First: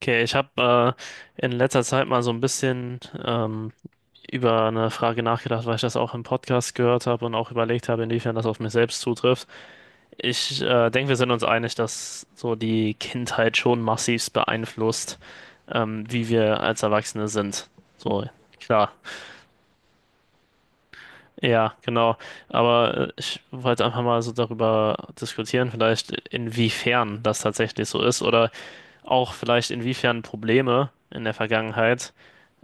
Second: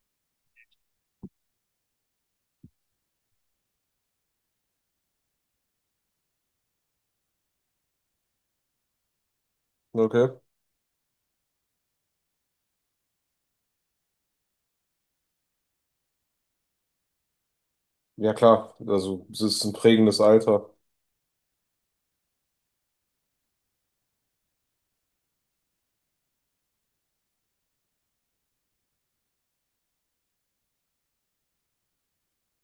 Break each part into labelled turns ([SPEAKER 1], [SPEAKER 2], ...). [SPEAKER 1] Okay, ich habe in letzter Zeit mal so ein bisschen über eine Frage nachgedacht, weil ich das auch im Podcast gehört habe und auch überlegt habe, inwiefern das auf mich selbst zutrifft.
[SPEAKER 2] Okay.
[SPEAKER 1] Ich denke, wir sind uns einig, dass so die Kindheit schon massivst beeinflusst, wie wir als Erwachsene sind. So,
[SPEAKER 2] Ja, klar.
[SPEAKER 1] klar.
[SPEAKER 2] Also, es ist ein prägendes Alter.
[SPEAKER 1] Ja, genau. Aber ich wollte einfach mal so darüber diskutieren, vielleicht inwiefern das tatsächlich so ist oder auch vielleicht inwiefern Probleme in der Vergangenheit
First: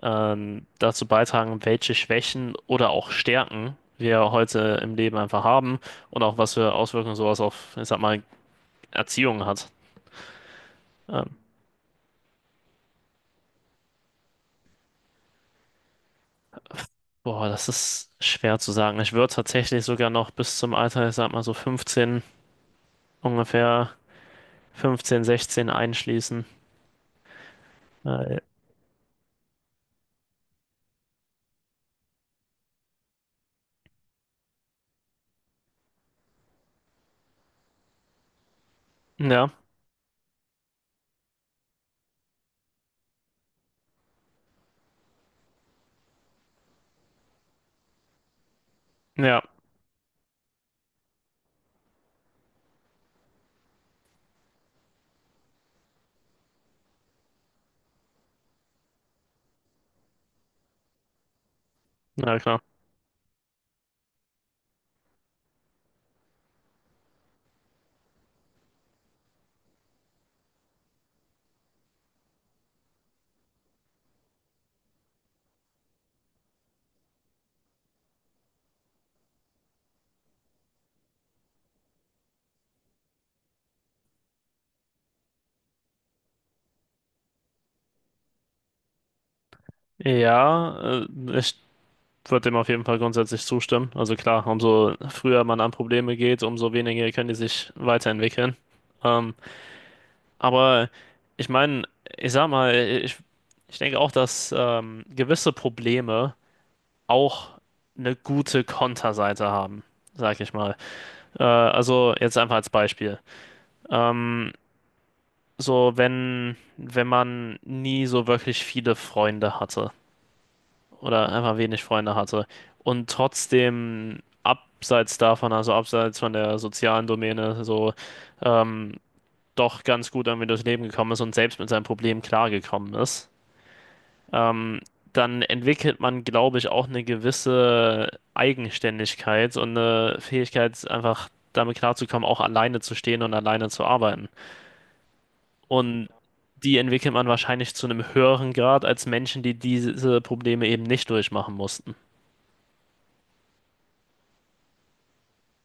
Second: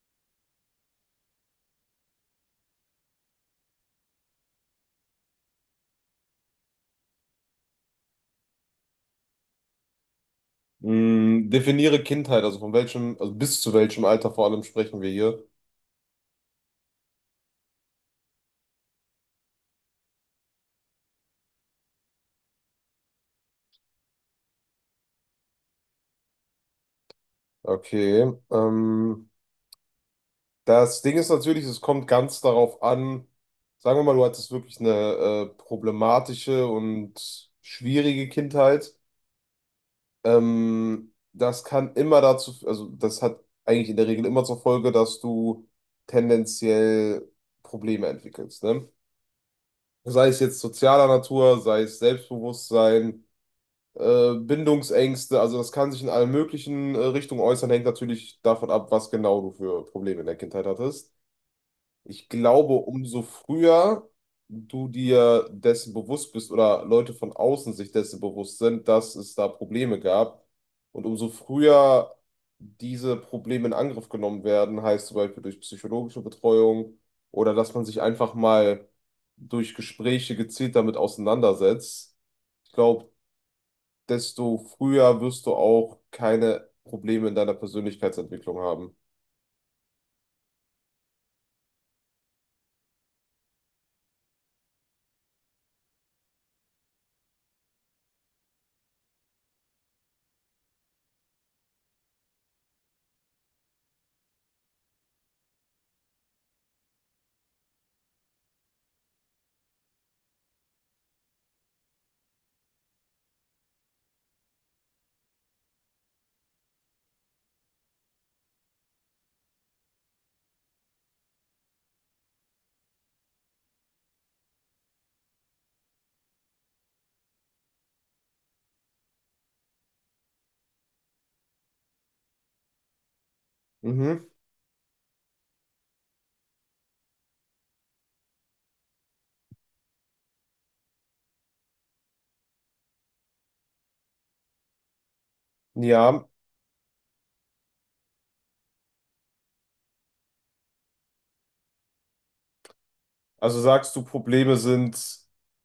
[SPEAKER 1] dazu beitragen, welche Schwächen oder auch Stärken wir heute im Leben einfach haben und auch was für Auswirkungen sowas auf, ich sag mal, Erziehung hat. Ähm,
[SPEAKER 2] Hm, definiere Kindheit, also von welchem, also bis zu welchem Alter vor allem sprechen wir hier.
[SPEAKER 1] boah, das ist schwer zu sagen. Ich würde tatsächlich sogar noch bis zum Alter, ich sag mal so 15, ungefähr 15, 16 einschließen.
[SPEAKER 2] Okay.
[SPEAKER 1] Äh,
[SPEAKER 2] Das Ding ist natürlich, es kommt ganz darauf an, sagen wir mal, du hattest wirklich eine problematische und schwierige Kindheit.
[SPEAKER 1] ja,
[SPEAKER 2] Das kann immer dazu, also das hat eigentlich in der Regel immer zur Folge, dass du tendenziell Probleme entwickelst, ne?
[SPEAKER 1] ja,
[SPEAKER 2] Sei es jetzt sozialer Natur, sei es Selbstbewusstsein, Bindungsängste, also das kann sich in allen möglichen Richtungen äußern, hängt natürlich davon ab, was genau du für Probleme in der Kindheit hattest. Ich
[SPEAKER 1] na klar.
[SPEAKER 2] glaube, umso früher du dir dessen bewusst bist oder Leute von außen sich dessen bewusst sind, dass es da Probleme gab und umso früher diese Probleme in Angriff genommen werden, heißt zum Beispiel durch psychologische Betreuung oder dass man sich einfach mal durch Gespräche gezielt damit auseinandersetzt. Ich glaube, desto früher wirst du auch keine Probleme in deiner Persönlichkeitsentwicklung haben.
[SPEAKER 1] Ja, ich würde dem auf jeden Fall grundsätzlich zustimmen. Also klar, umso früher man an Probleme geht, umso weniger können die sich weiterentwickeln. Ähm, aber ich meine, ich sag mal, ich denke auch, dass gewisse Probleme auch eine gute Konterseite haben, sag ich mal. Also jetzt einfach als Beispiel. Ähm, so, wenn man nie so wirklich viele Freunde hatte oder einfach wenig Freunde hatte. Und trotzdem abseits davon, also abseits von der sozialen Domäne, so ähm, doch ganz gut irgendwie durchs Leben gekommen ist und selbst mit seinem Problem klargekommen ist,
[SPEAKER 2] Mhm.
[SPEAKER 1] ähm, dann entwickelt man, glaube ich, auch eine gewisse Eigenständigkeit und eine Fähigkeit, einfach damit klarzukommen, auch alleine zu stehen und alleine zu arbeiten. Und
[SPEAKER 2] Ja,
[SPEAKER 1] die entwickelt man wahrscheinlich zu einem höheren Grad als Menschen, die diese Probleme eben nicht durchmachen mussten.
[SPEAKER 2] also sagst du, Probleme sind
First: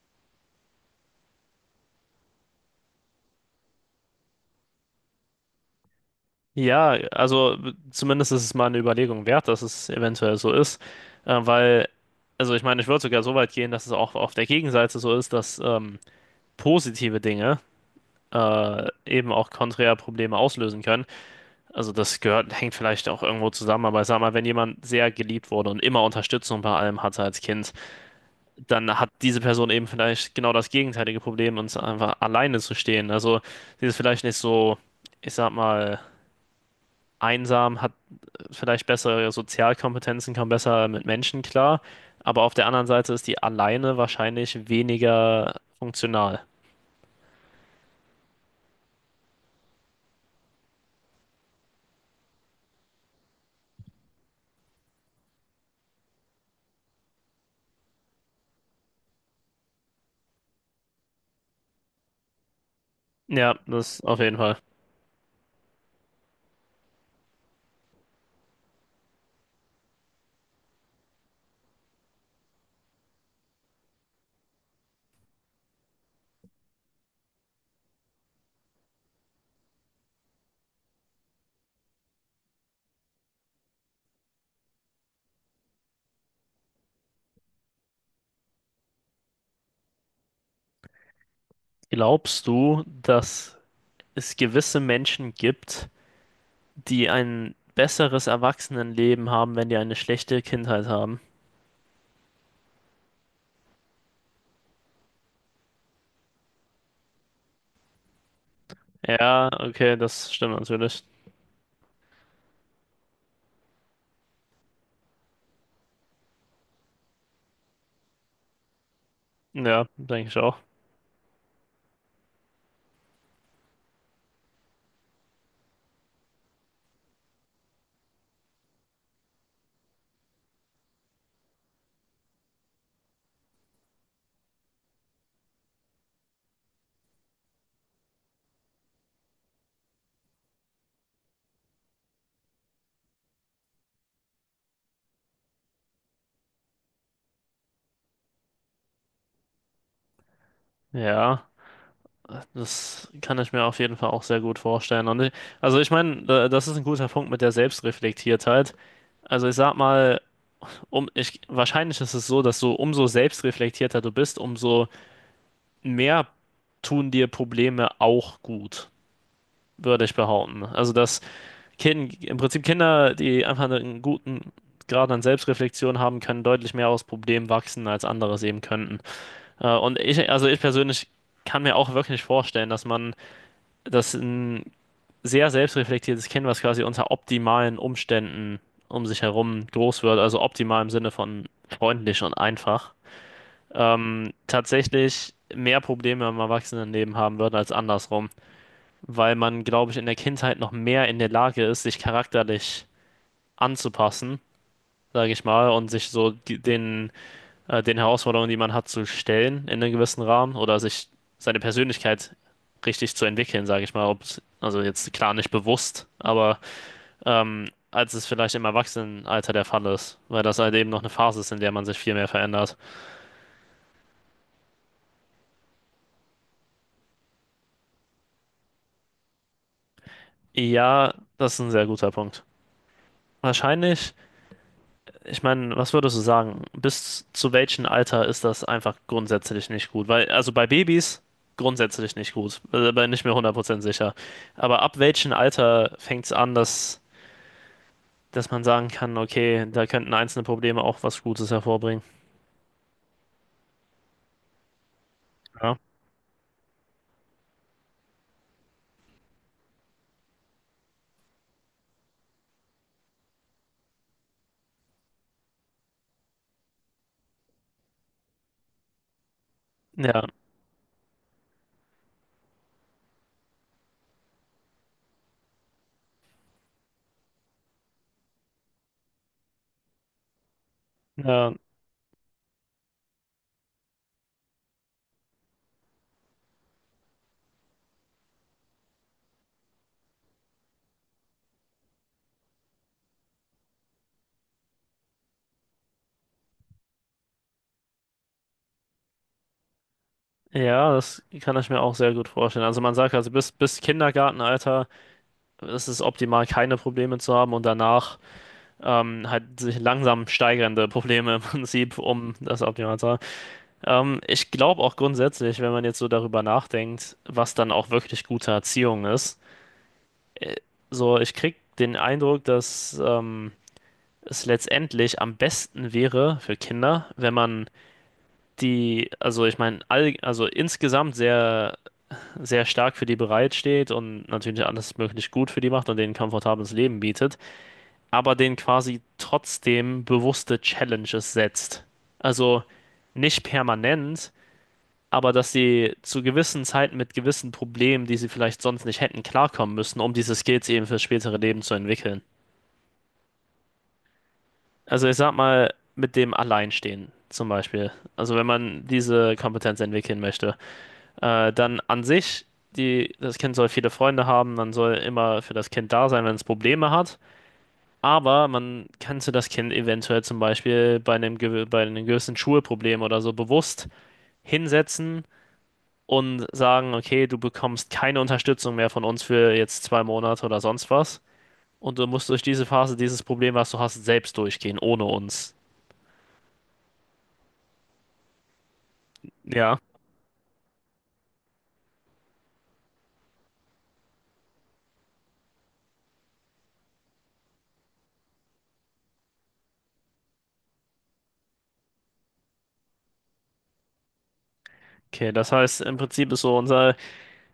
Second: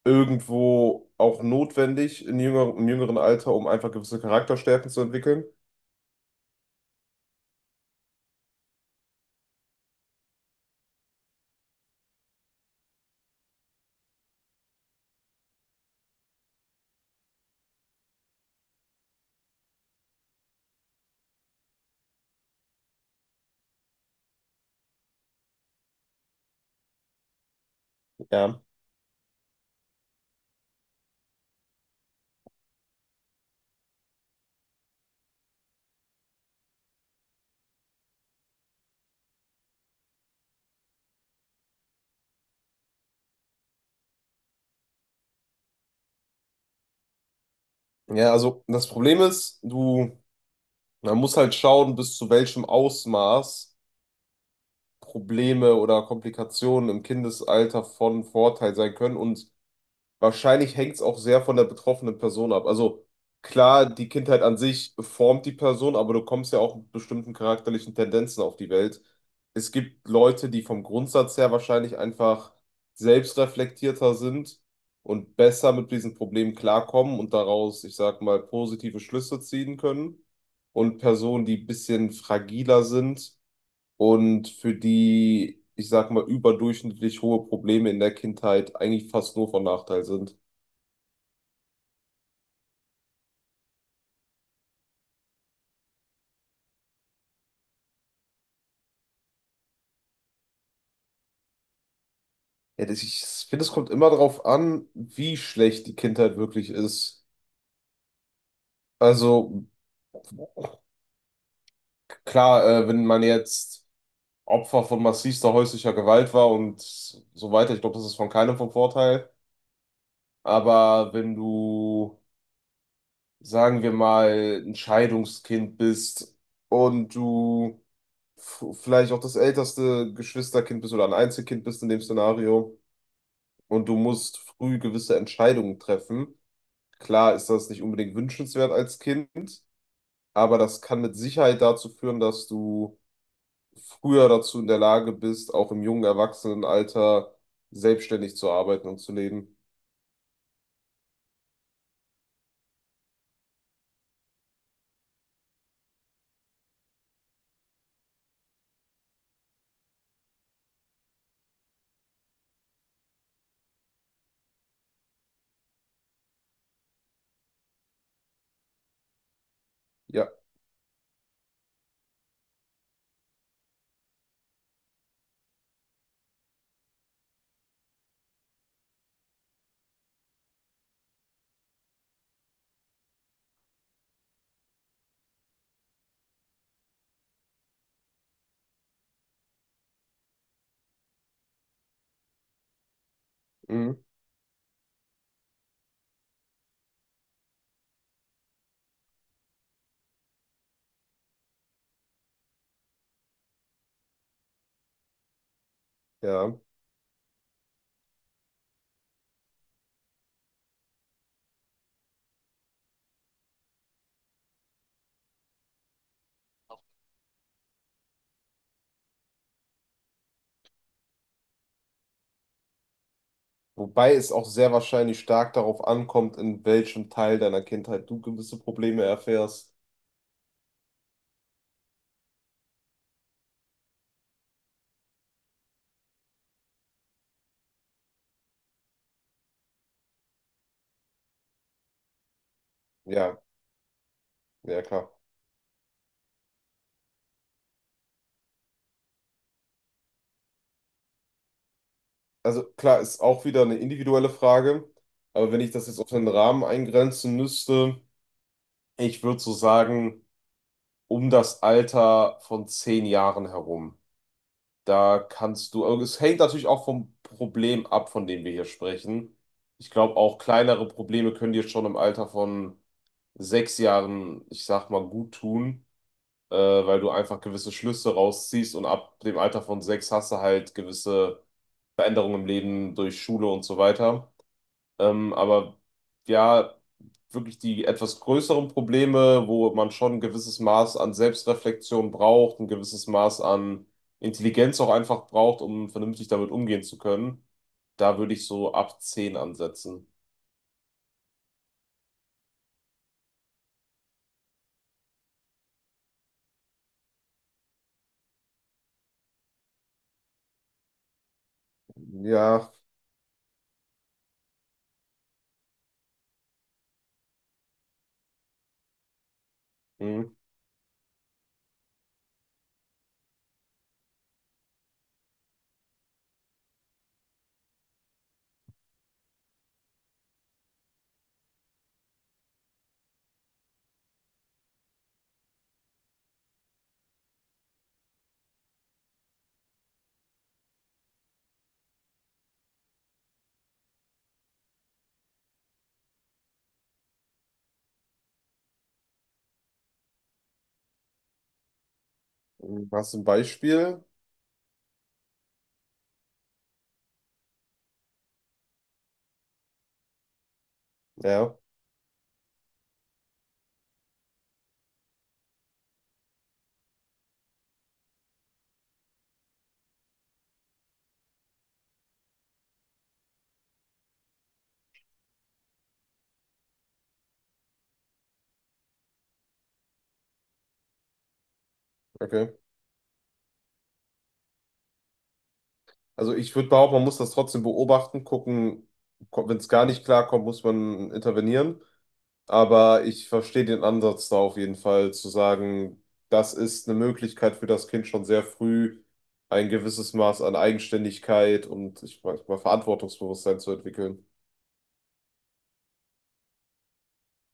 [SPEAKER 2] irgendwo auch notwendig in im jüngeren Alter, um einfach gewisse Charakterstärken zu entwickeln?
[SPEAKER 1] Ja, also zumindest ist es mal eine Überlegung wert, dass es eventuell so ist, weil, also ich meine, ich würde sogar so weit gehen, dass es auch auf der Gegenseite so ist, dass positive Dinge eben auch konträr Probleme auslösen können. Also das gehört, hängt vielleicht auch irgendwo zusammen, aber ich sag mal, wenn jemand sehr geliebt wurde und immer Unterstützung bei allem hatte als Kind,
[SPEAKER 2] Ja.
[SPEAKER 1] dann hat diese Person eben vielleicht genau das gegenteilige Problem, uns einfach alleine zu stehen. Also sie ist vielleicht nicht so, ich sag mal, einsam, hat vielleicht bessere Sozialkompetenzen, kommen besser mit Menschen klar, aber auf der anderen Seite ist die alleine wahrscheinlich weniger funktional.
[SPEAKER 2] Ja, also das Problem ist, du, man muss halt schauen, bis zu welchem Ausmaß Probleme oder Komplikationen im Kindesalter von Vorteil sein können und wahrscheinlich hängt es auch sehr von der betroffenen Person ab. Also
[SPEAKER 1] Ja,
[SPEAKER 2] klar,
[SPEAKER 1] das
[SPEAKER 2] die
[SPEAKER 1] auf jeden
[SPEAKER 2] Kindheit
[SPEAKER 1] Fall.
[SPEAKER 2] an sich formt die Person, aber du kommst ja auch mit bestimmten charakterlichen Tendenzen auf die Welt. Es gibt Leute, die vom Grundsatz her wahrscheinlich einfach selbstreflektierter sind und besser mit diesen Problemen klarkommen und daraus, ich sag mal, positive Schlüsse ziehen können. Und Personen, die ein bisschen fragiler sind und für die, ich sag mal, überdurchschnittlich hohe Probleme in der Kindheit eigentlich fast nur von Nachteil sind.
[SPEAKER 1] Glaubst du, dass es gewisse Menschen gibt, die ein besseres Erwachsenenleben haben, wenn die eine schlechte Kindheit haben?
[SPEAKER 2] Ja, ich finde, es kommt immer darauf an, wie schlecht die Kindheit wirklich ist.
[SPEAKER 1] Ja,
[SPEAKER 2] Also
[SPEAKER 1] okay, das stimmt natürlich.
[SPEAKER 2] klar, wenn man jetzt Opfer von massivster häuslicher Gewalt war und so weiter, ich glaube, das ist von keinem von Vorteil.
[SPEAKER 1] Ja, denke ich auch.
[SPEAKER 2] Aber wenn du, sagen wir mal, ein Scheidungskind bist und du vielleicht auch das älteste Geschwisterkind bist oder ein Einzelkind bist in dem Szenario und du musst früh gewisse Entscheidungen treffen. Klar ist das nicht unbedingt wünschenswert als Kind, aber das kann mit Sicherheit dazu führen, dass du früher dazu in der Lage bist, auch im jungen Erwachsenenalter selbstständig zu arbeiten und zu leben.
[SPEAKER 1] Ja, das kann ich mir auf jeden Fall auch sehr gut vorstellen. Und ich, also ich meine, das ist ein guter Punkt mit der Selbstreflektiertheit. Also ich sag mal, ich, wahrscheinlich ist es so, dass du umso selbstreflektierter du bist, umso mehr tun dir Probleme auch gut, würde ich
[SPEAKER 2] Ja,
[SPEAKER 1] behaupten. Also im Prinzip Kinder, die einfach einen guten Grad an Selbstreflexion haben, können deutlich mehr aus Problemen wachsen, als andere sehen könnten. Und ich, also ich persönlich kann mir auch wirklich vorstellen, dass ein sehr selbstreflektiertes Kind, was quasi unter optimalen Umständen um sich herum groß wird, also optimal im Sinne von freundlich und einfach,
[SPEAKER 2] mhm.
[SPEAKER 1] tatsächlich mehr Probleme im Erwachsenenleben haben wird als andersrum, weil man, glaube ich, in der Kindheit noch mehr in der Lage ist, sich charakterlich anzupassen, sage ich mal, und sich so
[SPEAKER 2] Ja.
[SPEAKER 1] den Herausforderungen, die man hat, zu stellen in einem gewissen Rahmen oder sich seine Persönlichkeit richtig zu entwickeln, sage ich mal, ob, also jetzt klar nicht bewusst, aber als es vielleicht im Erwachsenenalter der Fall ist, weil das halt eben noch eine Phase ist, in der man sich viel mehr verändert.
[SPEAKER 2] Wobei es auch sehr wahrscheinlich stark darauf ankommt, in welchem Teil deiner Kindheit du gewisse Probleme erfährst.
[SPEAKER 1] Ja, das ist ein sehr guter Punkt. Wahrscheinlich, ich meine, was würdest du sagen? Bis zu welchem Alter ist das einfach grundsätzlich nicht gut? Weil, also bei Babys grundsätzlich nicht gut, bin nicht mehr
[SPEAKER 2] Ja,
[SPEAKER 1] 100% sicher. Aber
[SPEAKER 2] ja,
[SPEAKER 1] ab
[SPEAKER 2] klar.
[SPEAKER 1] welchem Alter fängt es an, dass man sagen kann, okay, da könnten einzelne Probleme auch was Gutes hervorbringen?
[SPEAKER 2] Also klar, ist auch wieder eine individuelle Frage, aber wenn ich
[SPEAKER 1] Ja,
[SPEAKER 2] das jetzt auf den Rahmen eingrenzen müsste, ich würde so sagen, um das Alter von 10 Jahren herum. Da kannst du, also es hängt natürlich auch vom Problem ab, von dem wir hier sprechen. Ich glaube,
[SPEAKER 1] ja,
[SPEAKER 2] auch kleinere Probleme können dir schon im Alter von 6 Jahren, ich sag mal, gut tun, weil du einfach gewisse Schlüsse rausziehst und ab dem Alter von 6 hast du halt gewisse
[SPEAKER 1] ja,
[SPEAKER 2] Veränderungen im Leben durch Schule und so weiter. Aber ja, wirklich die etwas größeren Probleme, wo man schon ein gewisses Maß an Selbstreflexion braucht, ein gewisses Maß an Intelligenz auch einfach braucht, um vernünftig damit umgehen zu können, da würde ich so ab 10 ansetzen.
[SPEAKER 1] ja, das kann ich mir auch sehr gut vorstellen. Also man sagt also bis Kindergartenalter ist es optimal, keine Probleme zu haben und danach halt sich langsam steigernde Probleme im Prinzip um das
[SPEAKER 2] Ja.
[SPEAKER 1] optimal zu haben. Ich glaube auch grundsätzlich, wenn man jetzt so darüber nachdenkt, was dann auch wirklich gute Erziehung ist,
[SPEAKER 2] Hm.
[SPEAKER 1] äh, so ich krieg den Eindruck, dass es letztendlich am besten wäre für Kinder, wenn man die, also ich meine, all, also insgesamt sehr sehr stark für die bereitsteht und natürlich alles möglich gut für die macht und denen ein komfortables Leben bietet, aber denen quasi trotzdem bewusste Challenges setzt. Also nicht permanent, aber dass sie zu gewissen Zeiten mit gewissen Problemen, die sie vielleicht sonst nicht hätten, klarkommen müssen, um diese Skills eben fürs spätere Leben zu entwickeln.
[SPEAKER 2] Hast du ein Beispiel?
[SPEAKER 1] Also ich sag mal, mit dem Alleinstehen zum Beispiel. Also wenn man diese Kompetenz entwickeln möchte.
[SPEAKER 2] Ja,
[SPEAKER 1] Dann an sich, die, das Kind soll viele Freunde haben, man soll immer für das Kind da sein, wenn es Probleme hat. Aber man könnte das Kind eventuell zum Beispiel bei einem, bei einem gewissen Schulproblem oder so bewusst hinsetzen und sagen, okay, du bekommst keine Unterstützung mehr von uns für jetzt 2 Monate oder sonst was. Und du musst durch
[SPEAKER 2] okay.
[SPEAKER 1] diese Phase, dieses Problem, was du hast, selbst durchgehen, ohne uns.
[SPEAKER 2] Also ich würde behaupten, man muss das trotzdem beobachten, gucken, wenn es
[SPEAKER 1] Ja,
[SPEAKER 2] gar nicht klarkommt, muss man intervenieren. Aber ich verstehe den Ansatz da auf jeden Fall, zu sagen, das ist eine Möglichkeit für das Kind schon sehr früh, ein gewisses Maß an Eigenständigkeit und ich weiß mal Verantwortungsbewusstsein zu entwickeln.
[SPEAKER 1] okay, das heißt, im Prinzip ist so unser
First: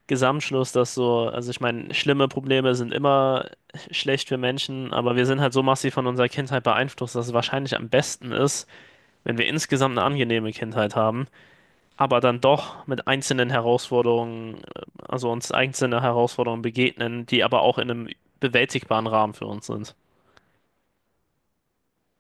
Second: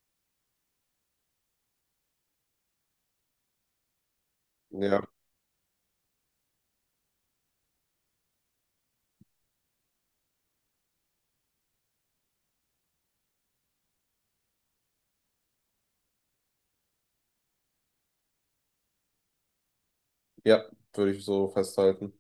[SPEAKER 1] Gesamtschluss, dass so, also ich meine, schlimme Probleme sind immer schlecht für Menschen,
[SPEAKER 2] Ja,
[SPEAKER 1] aber wir sind halt so massiv von unserer Kindheit beeinflusst, dass es wahrscheinlich am besten ist, wenn wir insgesamt eine angenehme Kindheit haben, aber dann doch mit einzelnen Herausforderungen, also uns einzelne Herausforderungen begegnen, die aber auch in einem bewältigbaren Rahmen für uns sind.
[SPEAKER 2] ja, würde ich so festhalten.